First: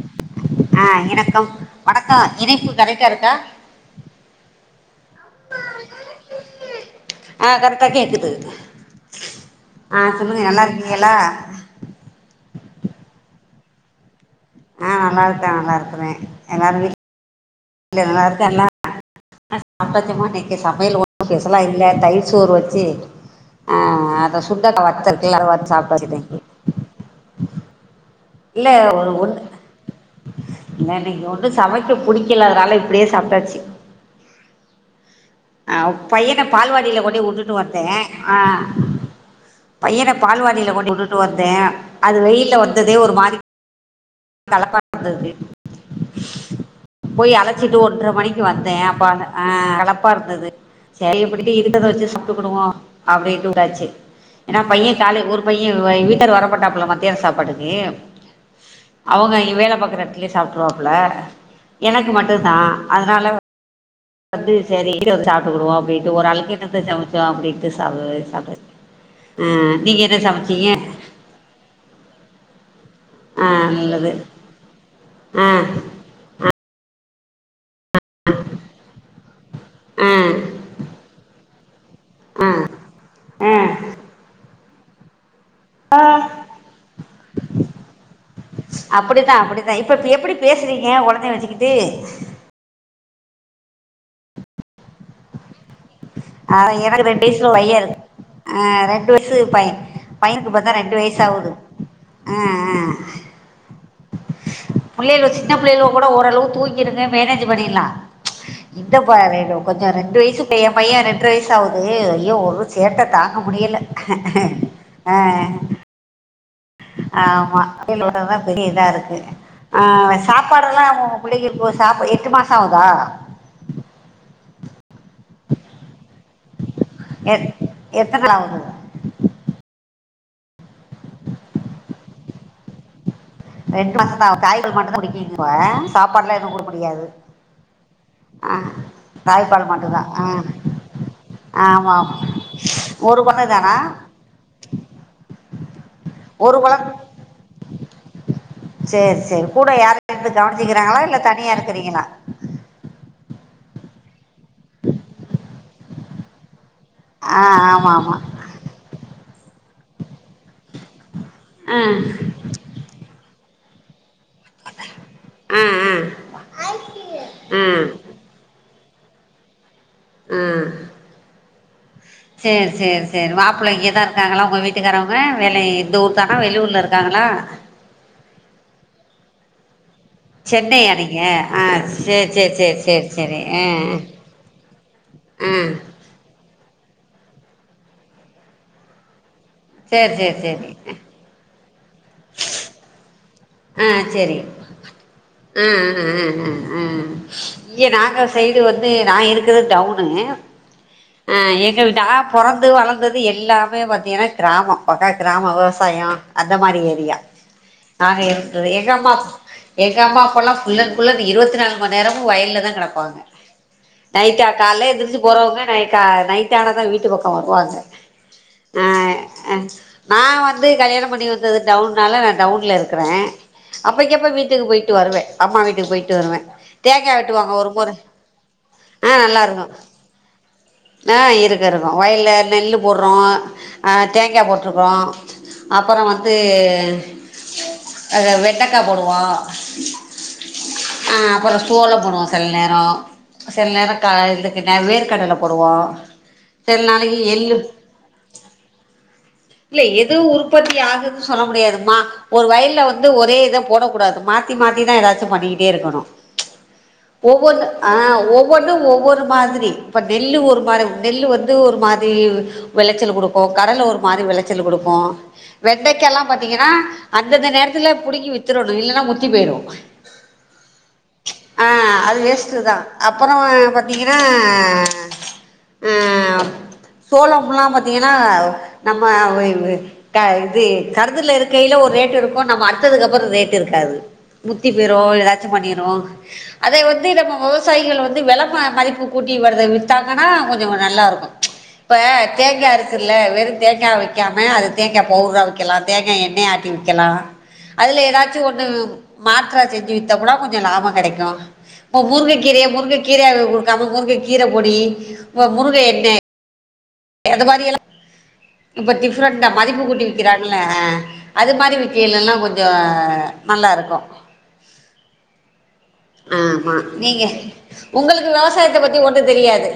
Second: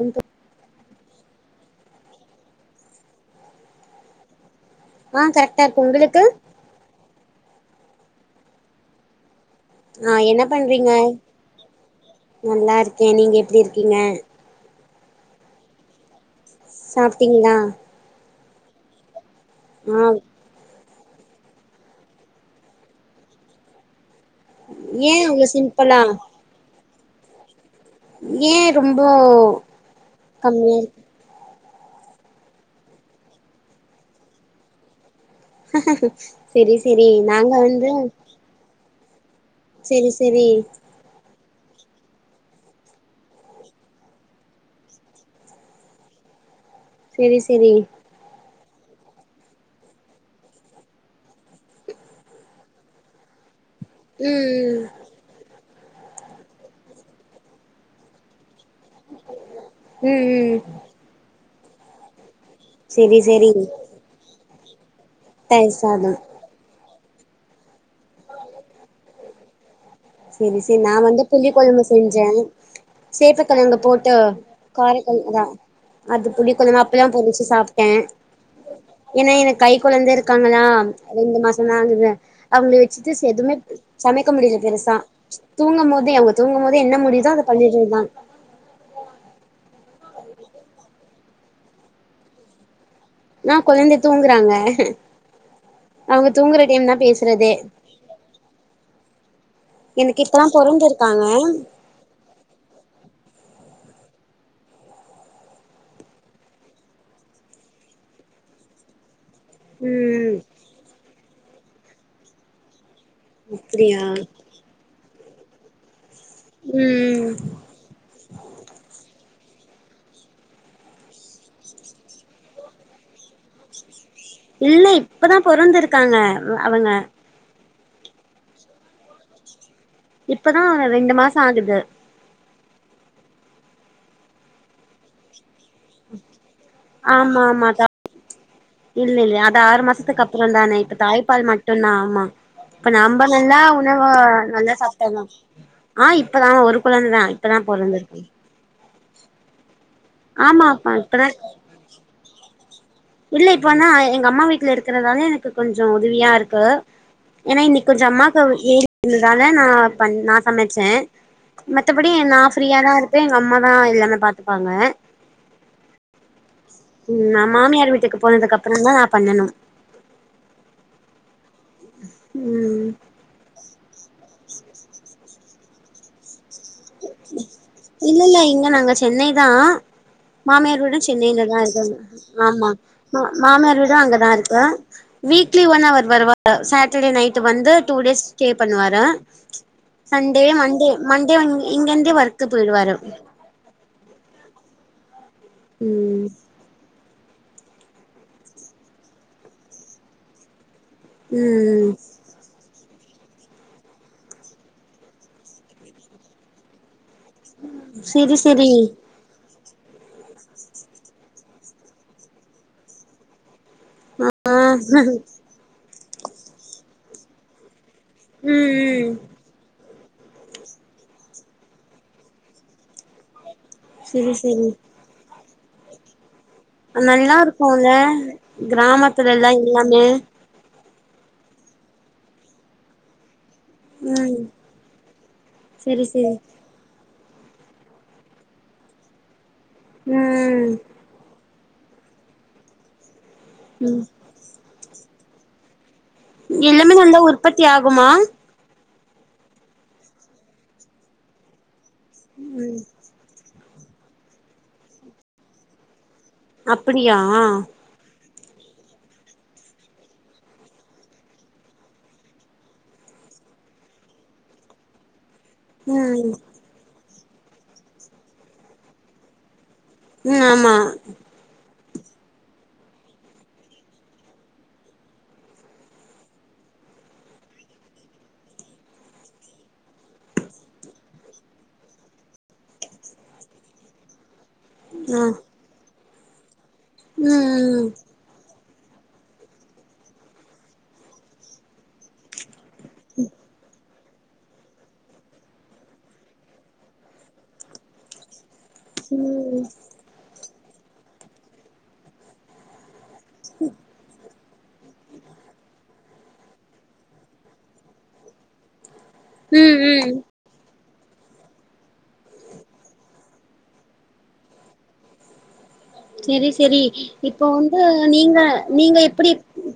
எந்த ஆஹ் இணக்கம் வணக்கம் இணைப்பு கரைட்டா இருக்கா ஆஹ் கரெக்டா இருக்கு உங்களுக்கு ஆஹ் கரக்டா கேக்குது ஆஹ் என்ன பண்றீங்க நல்லா இருக்கே நீங்க எப்டி இருக் கீங்க ஆஹ் நல்லா இருக்கே நல்லா இருக்குறே சாப்ட்டீங்களா ல நல்லா அடுத்தென்னா ஆ சாப்டாச்சுமா இன்னைக்கு சமையல் ஒ பெசலா இல்ல தயிர் சோறு வச்சு அஹ சுண்டக்கா ஏ வத்தருக்குல இவ்ளோ அதவறுத்து சிம்பிளா சாப்புட்டாச்சு இன்னக்கி ஏன் ரொம்ப ஒரு ஒன்று கம்மியா இல்லை இருக்கு இன்னைக்கு சமைக்க புடிக்கலனால இப்படியே சாப்பிட்டாச்சு அஹ் பையன செரி பால்வாடியில செரி கொண்டி நாங்க விட்டுட்டு வந்து வந்தேன் ஆஹ் பையன செரி செரி பால்வடியில கொண்டி விட்டுட்டு வந்தேன் அது வெயில வந்த அதே ஒரு மாரி களப்பாருந்தது போய் செரி செரி அலச்சிட்டு ஒன்றா மணிக்கு வந் தேப்பானு களப்பா இருந்தது சரிப்பட்டு இருக்கத வச்சு சாப்ட்டுகுடுவோம் அப்டின்ட்டு வுடாச்சு ஏன்னா ம் பையன் கால ஓர் பையன் இவ்வை வீட்டாண்ட வர மாட்டாப்புல மத்தியான சாப்பாட்டுக்கு அவுங்க அங்க வேல பாக்குற ம் ம் இடத்திலேயே ம் சாப்பிருவாப்புல எனக்கு மட் அது தான் செரி அதனால செரி அது சரி இருவது சாப்பிட்டு தயிர் விடுவோம் அப்பிட்டு சாதம் ஒரு ஆளுக்கு இத்தத்த சமைச்சு டோன் அப்பிடிட்டு சாப் சாப்டாச்சு நீங்க என்ன செரி சமைச்சீங்க செரி நான் வந்து புளிகொலம்பு செஞ்சேன் ஆ சேப்பக்கிழங்கு நல்லது போட்டு காரக்கொலம்பு ஆ தான் அது புளிக்குலம் பலம் போிச்ச சாப் டென் என்ன எனக் கை குழந்த ஆ இருக்காங்களா இந்த மாசம் நானு கிர ஆ அவங்கள வச்சிட்டு எதுவுமே ஆ சமைக்க முடில தேனுசா [unintelligible] தூங்கும் போதே அவங்க தூங்கும் போதே என்ன முடியுதோ அத பண்ணிறது தான் தா இப்ப எப்டி பேசுறீங்க குழந்தய வச்சுக்கிட்டு இனா குழந்தை தூங்குறாங்க அவங்க தூங்குற ஆஹ டைம் தா எனக்கு ரண்டு வயசுல பேசுறதே பையன் இருக்கு ஆஹ் ரெண்டு வயசு பையன் எனக்கு இப்பதா பையனுக்கு பத்தா ரெண்டு வயசு பொறந்திருக்காங்க ஆவுது ஆஹ்ஹ் புள்ளைலொ சின்ன புள்ளைலொ கூட ஓரளவு தூங்கிருங்க மேனேஜ் பண்ணிர்லா இந்த ப கொஞ்ச ரெண்டு ம் வயசு பைய ஏ பைய ரெண்ற வயசு சாவுது ஐயோ ஒரு சேட்ட தாங்க முடியல அப்டியா ஆ ஆ ம் ஆமா புள்ளேகளோடதா பெரிய இதா இருக்கு ஆ சாப்பாடல்லா அவ புள்ளைக்கி இப்போ சாப் எட்டு மாசொ ஆவுதா இல்லை இப்பதா பொறந்திருக்காங்க அவுங்க எத்தனாவுது இப்பதா ரெண்டு மாச ஆகுது ரெண்டு மாசதா ஆவு தாய் பால் மட்டு குடிக் [unintelligible] வ சாப்பாடுலா எதுவு [inaudible] முடியாது ஆ இல்லெல்ல அது தாய்ப்பால் ஆறு மட்டும்தான் மாசத்துக்கு ஆ அப்புறந்தானே இப்ப தாய்ப்பால் மட்டுந்தா ஆமாம் ஆமா இப்ப ஒரு நம்ப குழந்தை நல்லா தானா உணவ நல்லா சாப்டாதா ஆ இப்பதா ஒரு குழந்ததா இப்பதா பொறந்துருக்கு சேரி சேரி கூட யாரு [unintelligible] கவனுச்சுக்குறாங்களா இல்ல இப்பதா தனியா இருக்குறீங்களா இல்ல இப்போனா எ ங்கம்மா வீட்ல இருக்கிறதால எனக்கு கொஞ்சோ உதவியா இருக்கு ஆ ஏன்னா இன்னைக் ஆமாம் கொஞ்சோ ஆமாம் அம்மாக்கு [unintelligible] தால நா பண் நா சமச்சே ம் மத்தபடி நா ஃப்ரீயா தா இருப்பே எங் கம்மா தா எல்லாமே பாத் துப்பாங்க ஆ ஆ ம் நா ஆ மாமியார் வீட் அதுக்கு அப்புறந்தா நா பண்ணனு ஆ சேரி ம் சேரி சேரி மாப்பிள்ள இங்கதாரு க்காங்களா உங்க வீட்டுக்காரவ்ங்க வேலை இந்த ஊர் தானா வெளியூர் இல்லல்ல இங்க நாங்க சென்னை தா மாமியார் சென்னையா வீடு நீங்கள் சென்னைல தா ஆ இருக்காங்க சரி சரி ஆமா சரி சரி சரி ஆ மாமியார் வீடு அங்கதா இருக்கு ஆ வீக்லி ஒன் அவர் வருவா ரு சாட்டர்டே நைட்டு வந்து டூ டேஸ் ஸ்டே பண்ணுவாரு சரி சரி சண்டே சரி மண்டே மண்டே ஒன் இங்கெந்தே வர்க்கு போயிருவாரு ஆ சேரி ஆஹ் ஆஹ் ம் ஆஹ் ஆஹ் ஆஹ் ஏ நாங்க சைடு வந்து நா இருக்குற டவுன்னு அஹ் ம் எங்கில்டா பொறந்து வளந்தது எல்லாமே பார்த்தீங்கன்னா கிராமம் பக்கா கிராம விவசாயம் அந்த மாரி ஏரியா செரி ச ரக எங்கம்மா எங்க அம்மா அப்பெல்லாம் புல்லண் புல்லா இருபத்தி நாலு மணி நேரமும் வயல்ல தான் கிடப்பாங்க ஆ நைட்டா கால ம் எந்திரச்சு போறவங்க நைட் க்க நைட்டான ஆனதான் வீட்டு பக்கோ வருவாங்க ம் ஆஹ்ஹ நா வந்து கல்யாணம் பண்ணிணு வந்தது டவுன்னநாள டவுனில் இருக்கிறேன் அப்பைக்கு அப்ப செரி வீட்டுக்கு செரி போயிட்டு வருவேன் அம்மா வீட்டுக்கு போயிட்டு வருவே தேங்கா நல்லா வெட்டுவாங்க ஒரு முற இருக்கும்ல கிராமத்துல எல்லா எல்லாமே ஆஹ் இருக்க இருக்கும் வயல நெல்லு போடுறோம் அஹ் ம் தேங்காய் போட்டிருக்கிறோம் செரி அப்புறம் செரி வந்து அ வெட்டைக்காய் போடுவான் உம் சோலை போடுவோம் சில நேரம் சில நேரம் ம் க இருக்கு வேறு கடல பருவா எல்லாமே நந்தா உற்பத்தி ஆகுமா இல்ல எது உற்பத்தி ஆகுன்னு சொல்ல முடியாதுமா ஒரு வயல்ல வந்து ஒரே இத போடக்க கூடாது மாத்தி மாத்திதான் ஏதாச்சும் பண்ணிக்கிட்டே இருக்கணும் அப்படியா ஒவ்வொரு ஆஹ் ஒவ் ஒவ்வொன்னும் ஒவ்வொரு மாதிரி இப்ப நெல்லு ஒரு மாரி நெல்லு வந்து ஒரு மாதிரி விளைச்சல் கொடுக்கும் கடலை ஒரு மாரி விளைச்சல் கொடுக்கு வெண்டைக்க எல்லாம் ம் பாத்தீங்கன்னா அந்தந்த நேரத்துல புடுங்கி வித்துரனும் இல்லைன்னா முத்தி போயிரும் உம் ஆமா ஆஹ அது லெஸ்ட்டு தான் அப்புறம் பாத்தீங்கன்னா ஆஹ் சோளம்ல்லாம் பாார்த்தீங்கன்னா நம்ம வே வே க இது கருதுல இருக்கில ஒரு ரேட்டு் இருக்கும் நம்ம அடுத்ததுக்குப்புறம் ரேட்டு இருக்காது முத்தி போயிரோ ஆ ஏதாச்சும் பண்ணிரோ ஹ அதை வந்து ம் நம்ம ம் விவசாயிகள் வந்து விள மதிப்பு கூட்டி வித்தாங்கன்னா கொஞ்சம் நல்லா இருக்கும் ச்சு இப்ப தேங்காய் இருக் ல்ல வெறுக் தேங்க வைக்காம அது தேங்க் பவுடர்ரா வைக்கலாம் தேங்காய் எண்ணெய் ஆட்டி விக்கலாம் அல ஏதாச்சும் ஒன் மாத்திர செஞ்சு வித்த கூட கொஞ் லாபம் கிடைக்கும் இப்ப முருங்கைக்கீரை முருங்கக்க கீரையா குடுக்காமங்க முருங்கை கீரை பொடி முருங்கை எண்ணெய் எது மாரி எல்லாம் இப்போ டிஃபன் தான் ம் மதிப்பு கூட்டி ம் விற்கிறாங்களே அது மாதிரி விக்கல எல்லாம் கொஞ்சம் நல்லா இருக்கோம் செரி ஆமா செரி நீங்க இப்போ வந்து உங்களுக்கு நீங்க விவசாயத்தை நீங்க பத்தி ஒன்னும் எப்டி தெரியாது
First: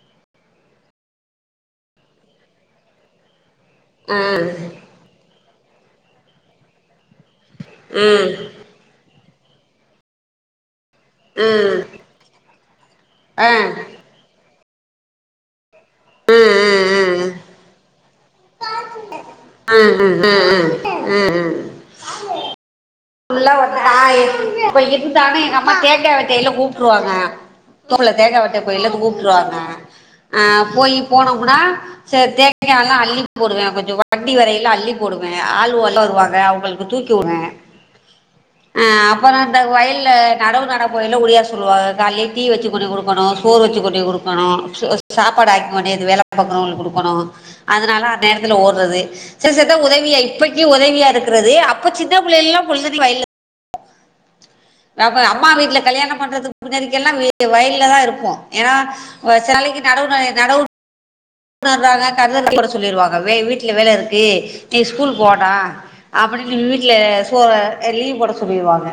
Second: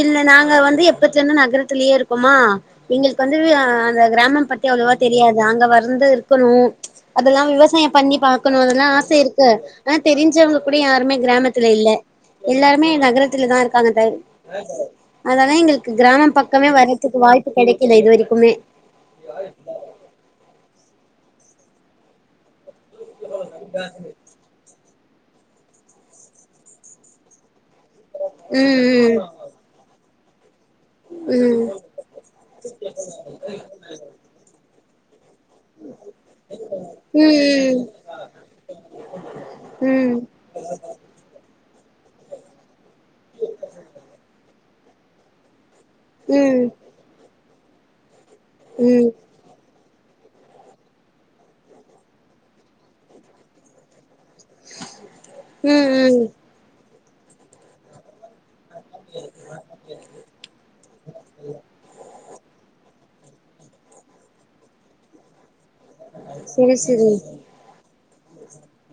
இல்ல நாங்க வந்து எப்பத்தலந்து நகரத்துலயே இருக்கோமா எங்களுக்கு வந்து அந்த ஆ கிராமம் பத்தி அவ்வளவா தெரியாது அங்க வர் வந்து இருக்கணும் அதெல்லா விவசாயம் பண்ணி ம் பாக்கணும் அதெல்லாம் ஆசை இருக் ஆனா தெரிஞ்சவங்ப் கூட யாருமே கிராமத்தல ம் இல்ல எல்லாருமே நகரத்துல ஆ தான் இருக்காங்க அதா அதலா எங்களுக்கு கிராமம் ம் ம் பக்கமே ம் வரதுக்கு வாய்ப்பு கெடைக்கல இது வரைக்குமே உம் உம் உம் ஹே ம் ம் உள்ள ஒறுத்த ஆய் பவி அம்மா கேக்க வெட்டையல்ல கூப்பிற்றுவாங்க தோல தேங்கா வட்டை கோயில ம் கூப்பிருவாங்க போய் போனோ கூட ம் சரி தேங்காய் லா அல்லி போடுவேன் கொஞ்சம் வண்டி வரையில அள்ளி ஆளு உலருவாங்க வருவாங்க அவங்களுக்கு ம் தூக்கிவு ம் அஹ அப்பறம் இந்த வயல்ல ம் நடவு நட போயல்ல [unintelligible] சொல்லா காலையே டீ வச்சு குடிக் [unintelligible] சோறு வேச்சு கொட்டி கொடுக்கணும் சாப்பாடு ஆக்கி நேத்து வேலை ம் பாக்கறவங்களுக்கு குடுக்கணும் அதனலா நேரத்தில ஓடுறது ம் சில சத்த உதவிய இப்பக்கி உதவியா இருக்கிறது அப்ப சின்ன பிள்ளைல்லாம் புலரிவைல அப்ப அம்மா வீட்டுல ம் கல்யாணம் ம் பண்றதுக்கு முன்னாடி எல்லாம வ வயல்ல தா இருப்போம் ஏனா சேலைக்கு நடவுனாயே நடவு உறாங்க கருத கூட சொல்லியிருவாங்க வே வீட்டுல வேல இருக்கு நீ ஸ்கூல் போடா அப்டினு செரி வீடல செரி சோற லீவு போட சொல்லிடுவாங்க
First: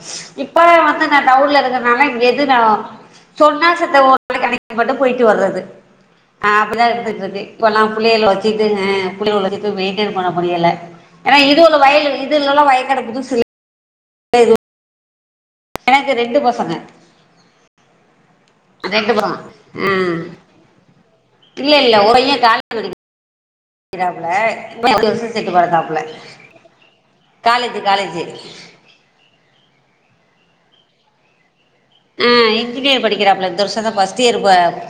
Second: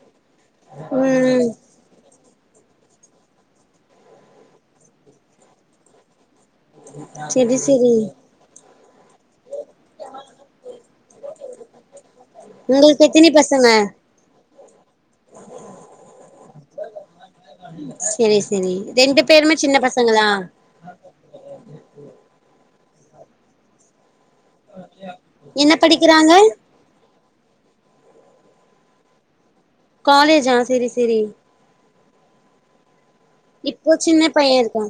இஸ்... ஈ இப்ப வந்து நா ம் ம் டவுன்ல இருக்கிற னால எது நா சொன்னா செத்த ஒரு கடைக்கு மட்டு போயிட்டு வர்றது ஆஹ அப்டிதான் இருந்துட்டு இருக்கு செரி இப்போலாம் செரி புள்ளகளா வச்சு துங்க புள்ளைகள்ளது வெய்டென் பண்ண முடியல ஏன்னா இருவது வயதுல இந்து இவளோ உங்களுக்கு வயது எத்தினி புதுசு இல்ல பசங்க கைவு எனக்கு ரெண்டு பசங்க செரி செரி ரெண்டு அண்டுப்புறம் பேருமே சின்ன ஹான் பசங்களா இல்ல இல்ல ஒரேயன் கால [unintelligible] கிராப் புல இவன் பத்துசம் செட்டு என்ன பொறதாப்புல படிக்கிறாங்க காலேஜி காலேஜி காலேஜா செரி செரி ஆஹ் இன்ஜினர் படிக்கிறாப்புல இந்த வருஷம் இப்போ தான் சின்ன ஃபஸ்ட்யிர் பா பைய இருக்கா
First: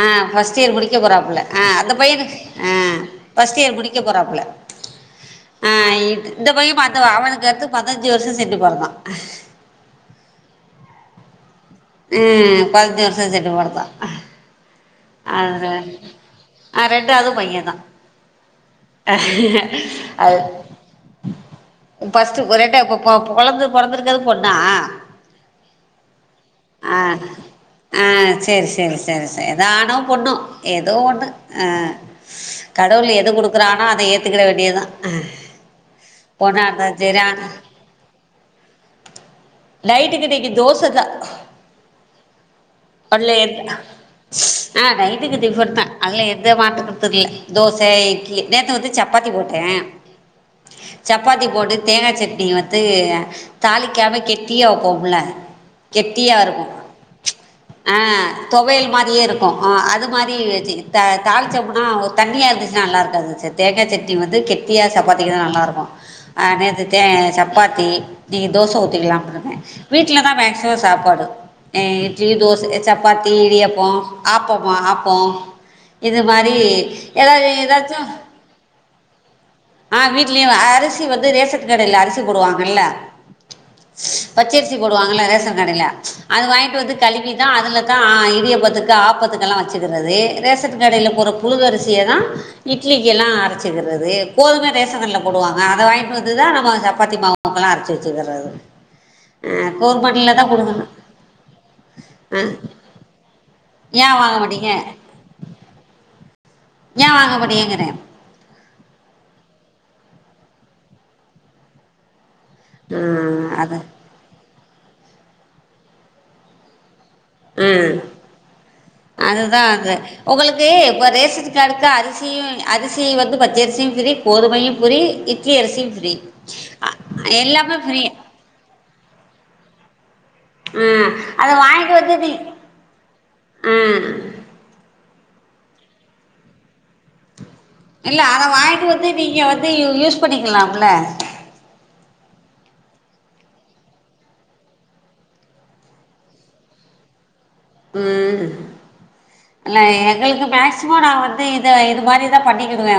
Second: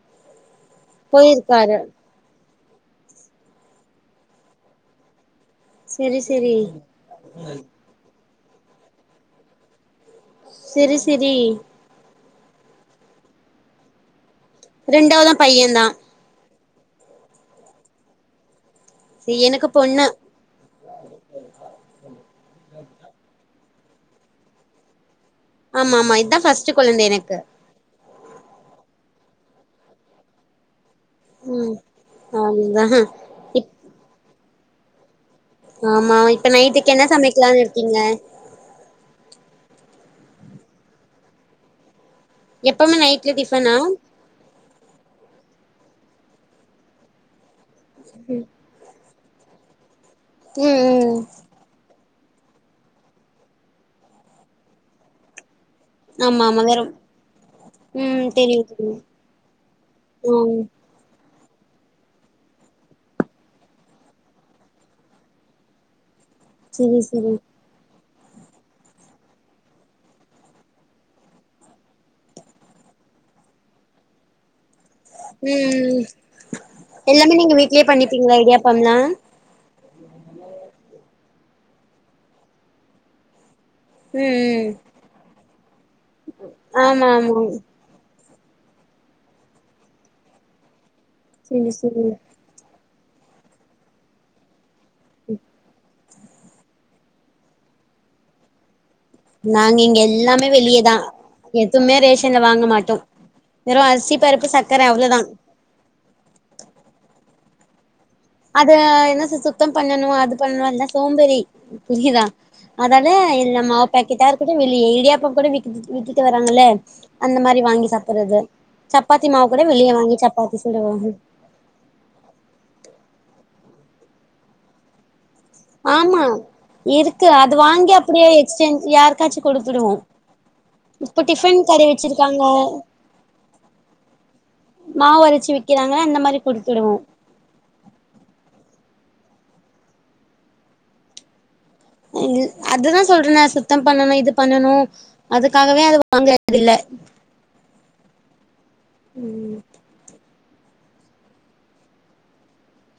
ஆஹ் வ சீர் முடிக்க போறாப்புல போயிருக்காரு அந்த பயனுக்கு ஹான் ஃபர்ஸ்ட் இயர் முடிக்க போறாப்புல ஆஹ் இ செரி இந்த செரி பய்யன் பார்த்த அவனுக்கு அடுத்து பதினஞ்சு வருஷம் சட்டடு பொறந்தா விசிடி உம் பஞ்ச வருஷம் செட்டு போறந்தான் ரெண்டாவுதான் பையன் தான் ஆ ரெண்டுவதும் பையன் தான் அது எனக்கு பொண்ணு அப்ப டு ஒருட்ட இப்ப இப்ப கொழந்த பிறந்த இருக்கது பொண்ணா ஆமா ஆமா இததுதான் ஃபர்ஸ்ட் ஆ குழந்த எனக்கு ஆ சேரி சேரி சேரி சேரி எத ஆனும் பொண்ணும் எ ஏதோ ஒண்ண ம் அஹ் அதுதா கடவுள் எது கொடு இப் ஆனா எ கத்துக்கிட வேண்டியதான் ஆமா இப்ப நைட்டுக்கு என்ன சமைக்கலாம்னு இருக்கீங்க நைட்டுக்கு இன்னிக்கு தோச தான் எப்பவுமே நைட்ல டிஃபனா [unintelligible] ஆஹ் நைட்டுக்கு டிஃபன் தா அதில எந்த மாட்டு கருத்துள்ள தோச இட்லி நேத்த வந்து சப் சப்பாத்தி போட்டேன் ம் ம் சப்பாத்தி போட்டு தேங்காய் சட் நீ வந்து தாளிக்காம கெட்டிய வைப்போம்ல கெத்தியா ஆமா ஆமா இருக்கும் வேற ஆ ம் தெரியு தொவல் தெரியு மாரியே இருக்கும் ஆ அது மாரி ம் வச்சி த தாலிச்சாப்புனா ஒரு தண்ணியா இருந்துச்சுன்னா நல்லா இருக்காது அது தேக்காய் சட்னி வந்து கெட்டியா சப்பாத்தக்குன்னா நல்லா இருக்கும் அ னேது செரி தே செரி சப்பாத்தி இன்னிக்கு தோச ஊத்திக்கலாம்னுஇருக்க வீட்டுலதான் மேக்சிமம் சாப்பாடு அஹ் இட்லி தோ சப்பாத்தி இடியப்போம் ஆப்பமாம் ஆப் போ ம் இது மாரி எல்லாமே ஏதா நீங்க வீட்லயே ஏதாச்சும் பண்ணிப்பீங்களா இடியாப்பம்லா ஆஹ் வீடலயே அரிசி வந்து ரேஷத்து கடையில அரிசி போடுவாங்கல்ல ம் ம் பச்சரிசி போடுவாங்கள ரேஷன் கடையில அது வாங்கிட்டு வந்து ஆமா கழுவி ஆமா அதுலக இ இடியபத்துக்கு ஆபத்துக்கெல்லாம் வச்சுக்கிறது ரேச கடையில போற செரி புழுதரிசைய செரி தான் இ இட்லிக்குஎல்லா அரைச்சுக்கிறது கோதும ரேசன்கடையில போடுாங்க அத வாங்கிட்டு வந் அதுதான் நம்ம சப்பாத்தி மாவுக்கெல்லாம் அரைச்சு வச்சுகிறது நாங்க இங்க எல்லாமே வெளியேதான் எதுவுமே ரேஷன் ஆ வாங்க மாட்டோம் வெறும் அரிசி ஏன் வாங்க பருப்பு மாட்டீங்க சர்கக்கர அவ்வளவுதான் ஏ வாங்கபொடிய கேட்டே அது என்ன சுத்தம் பண்ணணு அது பண்ணுன் இல்ல சோம்பறி புரியிதா அதால இல்ல அது மாவுப்பாக்கெட்டாரு கூட வெளிய இடியாப்பம் கூட விக் வித்துட்டு வராங்கல்ல அந்த மாரி ஆ வாங்கி சாப்புறது சப்பாத்தி மாவு அதுதா கூட வெளிய அது வாங்கி சப்பாத்தி உங்களுக்கு இப்ப சுடுவாங்க ரேஷன் கார்டுக்கு அரிசியு அரிசி வந்து பச்சரிசியு ஃப்ரீ கோதுமையு ஃப்ரீ இ ஆமா இருக்கு அது எல்லாமே வாங்கி ஃப்ரீ அப்புடியே எக்ஸ்சேஞ்ச் யாருக்காச்சு கொடுத்துடுவோ உம் அத வாங்கி வந்து நி வச்சிருக்காங்க ஆ ச்சு விக்கிறாங்க அந்த மாரி குடுத்துருவோ இல்ல அத வாங்கிட்டு வந்து நீங்க வந்து யூஸ் பண்ணிக்கலாம்ல அதுதா சொல்றனே சுத்தம் பண்ணணு இது பண்ணணு அதுக்காகவே அது வாங்ரதில்ல உம் ல‌ ஏங்களுக்கு மேக்சிமம் நா வந்து இத இது மாரிதா பண்ணிகிடுவே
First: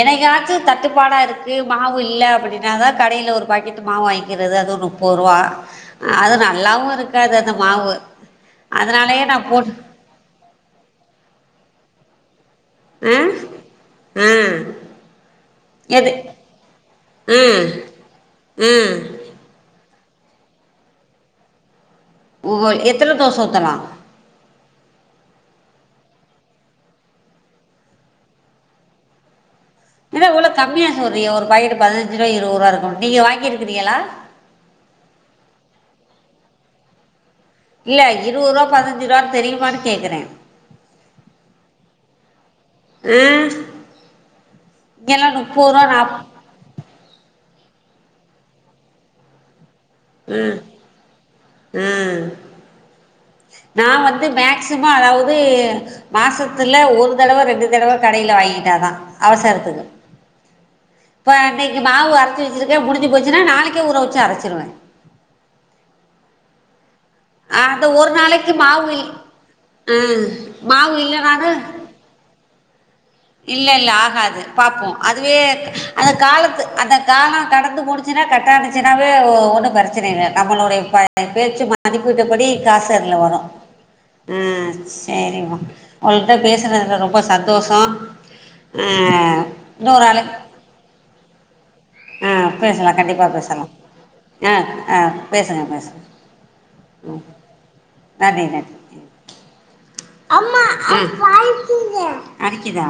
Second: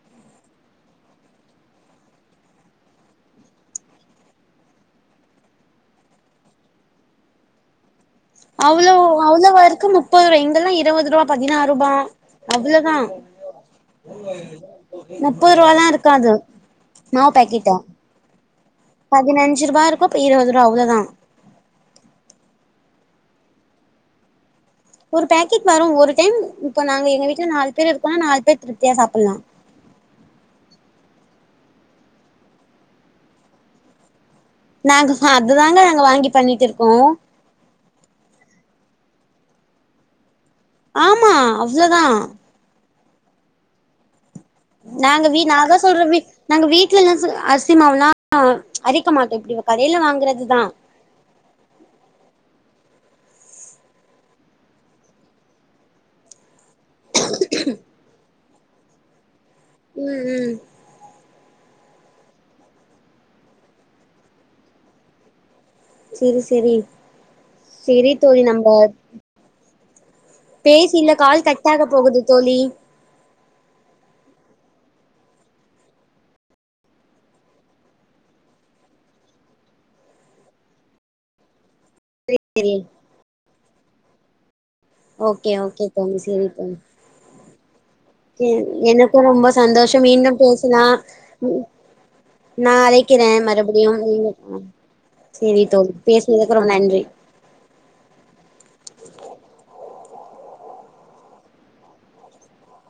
என்னைக்காச்சு தட்டுப்பாடா இருக்கு மாவு இல்ல அப்புடின்னாதா கடைல ஒரு பாக்கெட் மாவு வாங்கிக்கிறது அதுவு முப்பருபா அது நல்லாவு இருக்காது அந்த மாவு அவ்ளோ அதனாலயே நா போட்டு அவ்ளவாருக்கு முப்பதுருவா இங்கெல்லா இருவதுருவா பதினாறுபா அவ்ளோதா ஆ ஆ முப்பதுருவால்லா எது இருக்காது மாவு ஆ பாக்கெட்டு ஆ பதினஞ்சு ருபா இருக்கு இருவதுருவா அவ்ளதா ஒ எத்தன தோச ஊத்தலா ஒரு பேக்கெட் வரு ஒரு டைம் இப்ப நாங்க எங்க வீட்ல நாலு பேர் இருக்கோனா நாலு பேர் திருப்தியா சாப்புல்லா இத இவ்ளொ கம்மியா சொல்றியெ ஒரு பாக்கெட் பதினஞ்சு ருவா இருவருவா இருக்கும் நீங்க வாங்கிருக்கிறீங்களா நாங்க அதுதாங்க நாங்க வாங்கி பண்ணிட்டு இருக்கோ இல்ல இருவது ருவா பதினஞ்சு ருவான் தெரியுமான் கேக்குறே ஆமா அவ்ளதா உம் நாங்க வீ நாதா சொல்ற வி நாங்க வீட்லல்லா அரிசிமாவ்லா ஆ அரைக்க மாட்டோ எப்டியு கடைல ம் வாங்குறதுதா ம் நா வந்து மேக்சிம அதாவ்து மாசத் துல ஒரு தடவ ரெண்டு தடவ கடைல வாங்கி ததா அவசரத் உம் உம் இப்ப இன்னக்கி மாவு அரச்சு வச்சிருக்கே முடுஞ்சு போச்சுனா நாளைக்கே ஊற வச்சு அரச்சிருவே சேரி சேரி அது ஒரு நாளைக்கு மாவு ஆ பேசு மாவு இல்ல கால் கட்டாக போகுது தோழி இல்லெல்ல ஆகாது பாப்போ அதுவே அந்த காலத்து அந்த காலொ கடந்து போனுச்சுனா கட்டானச்சுனாவே ஒன்னு பிரச்சன இல்ல நம்மளுடைய பேச்சு ம மதிப்பூட்டபடி சரி காசர்ல வரும் ஆஹ் ஓகே சேரிமா ஓகே தோழி உங்கள்கிட்ட பேசுறதுல ரொம்ப சந்தோஷம் கே எனக்கும் ரொம்ப சந்தோஷம் மீண்டும் பேசலா ஆ நா பேசலா கண்டிப்பா அழைக்கிறேன் பேசலா மறுபடியும் நீங்க ஆ ஆ பேசுங்க சேரி தோழி பேசுங்க பேசினதுக்கு ரொம்ப நன்றி ஆஹ் அரிக்குதா